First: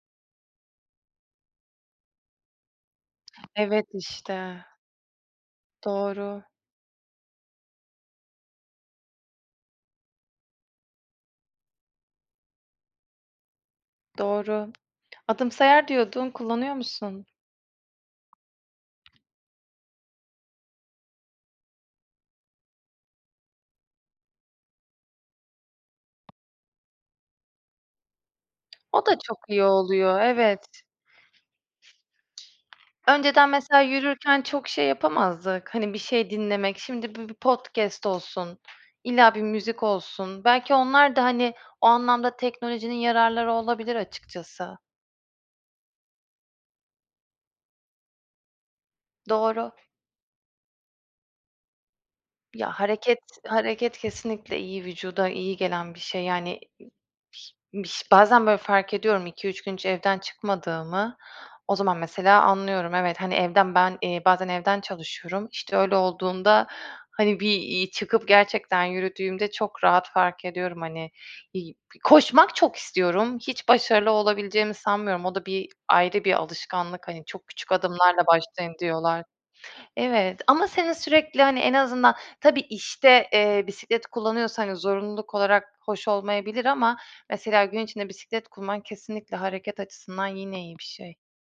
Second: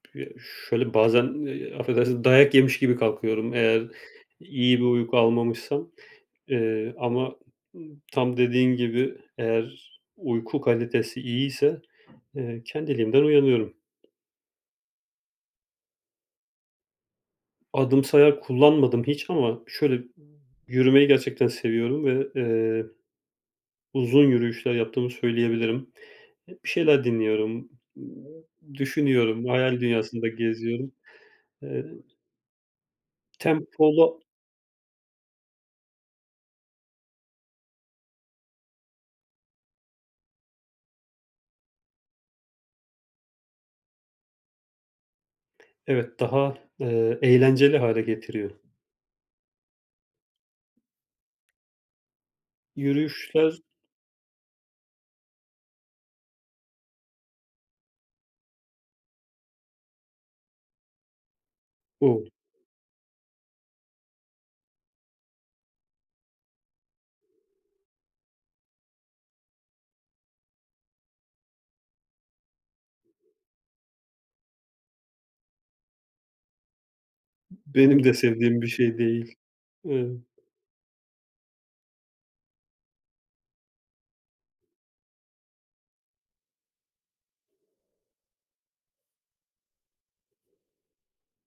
P şöyle bazen, eee, affedersin, dayak yemiş gibi kalkıyorum eğer Evet işte. iyi bir uyku almamışsam. Doğru. Eee, ama, ııı, tam dediğin gibi, eğer uyku kalitesi iyiyse, eee, kendiliğimden uyanıyorum. Doğru. Adımsayar diyordun, kullanıyor musun? Adımsayar kullanmadım hiç ama şöyle, yürümeyi gerçekten seviyorum ve, eee, uzun yürüyüşler yaptığımı söyleyebilirim. E bir şeyler dinliyorum, O da çok düşünüyorum, iyi hayal oluyor, dünyasında evet. geziyorum. Eee Önceden mesela Tempolu yürürken çok şey yapamazdık, hani, bir şey dinlemek. Şimdi bir bir podcast olsun, illa bir müzik olsun. Belki onlar da, hani, o anlamda teknolojinin yararları olabilir açıkçası. Evet, daha, eee, eğlenceli hâle getiriyor. Doğru. Ya, hareket Yürüyüşler hareket kesinlikle iyi, vücuda iyi gelen bir şey. Yani, i biş bazen böyle fark ediyorum 2-3 gün hiç evden çıkmadığımı. O zaman O! mesela anlıyorum. Evet, hani evden ben, eee, bazen evden çalışıyorum. İşte öyle olduğunda, hani, bir, iii, çıkıp gerçekten yürüdüğümde çok rahat fark ediyorum, hani, iii koşmak çok istiyorum. Hiç başarılı olabileceğimi sanmıyorum. O da bir ayrı bir alışkanlık. Hani, "Çok küçük Benim de adımlarla sevdiğim bir başlayın." şey diyorlar. değil. Emm Evet ama senin sürekli, hani, en azından tabii, işte, eee, bisiklet kullanıyorsan yani zorunluluk olarak hoş olmayabilir ama mesela gün içinde bisiklet kullanman kesinlikle hareket açısından yine iyi bir şey.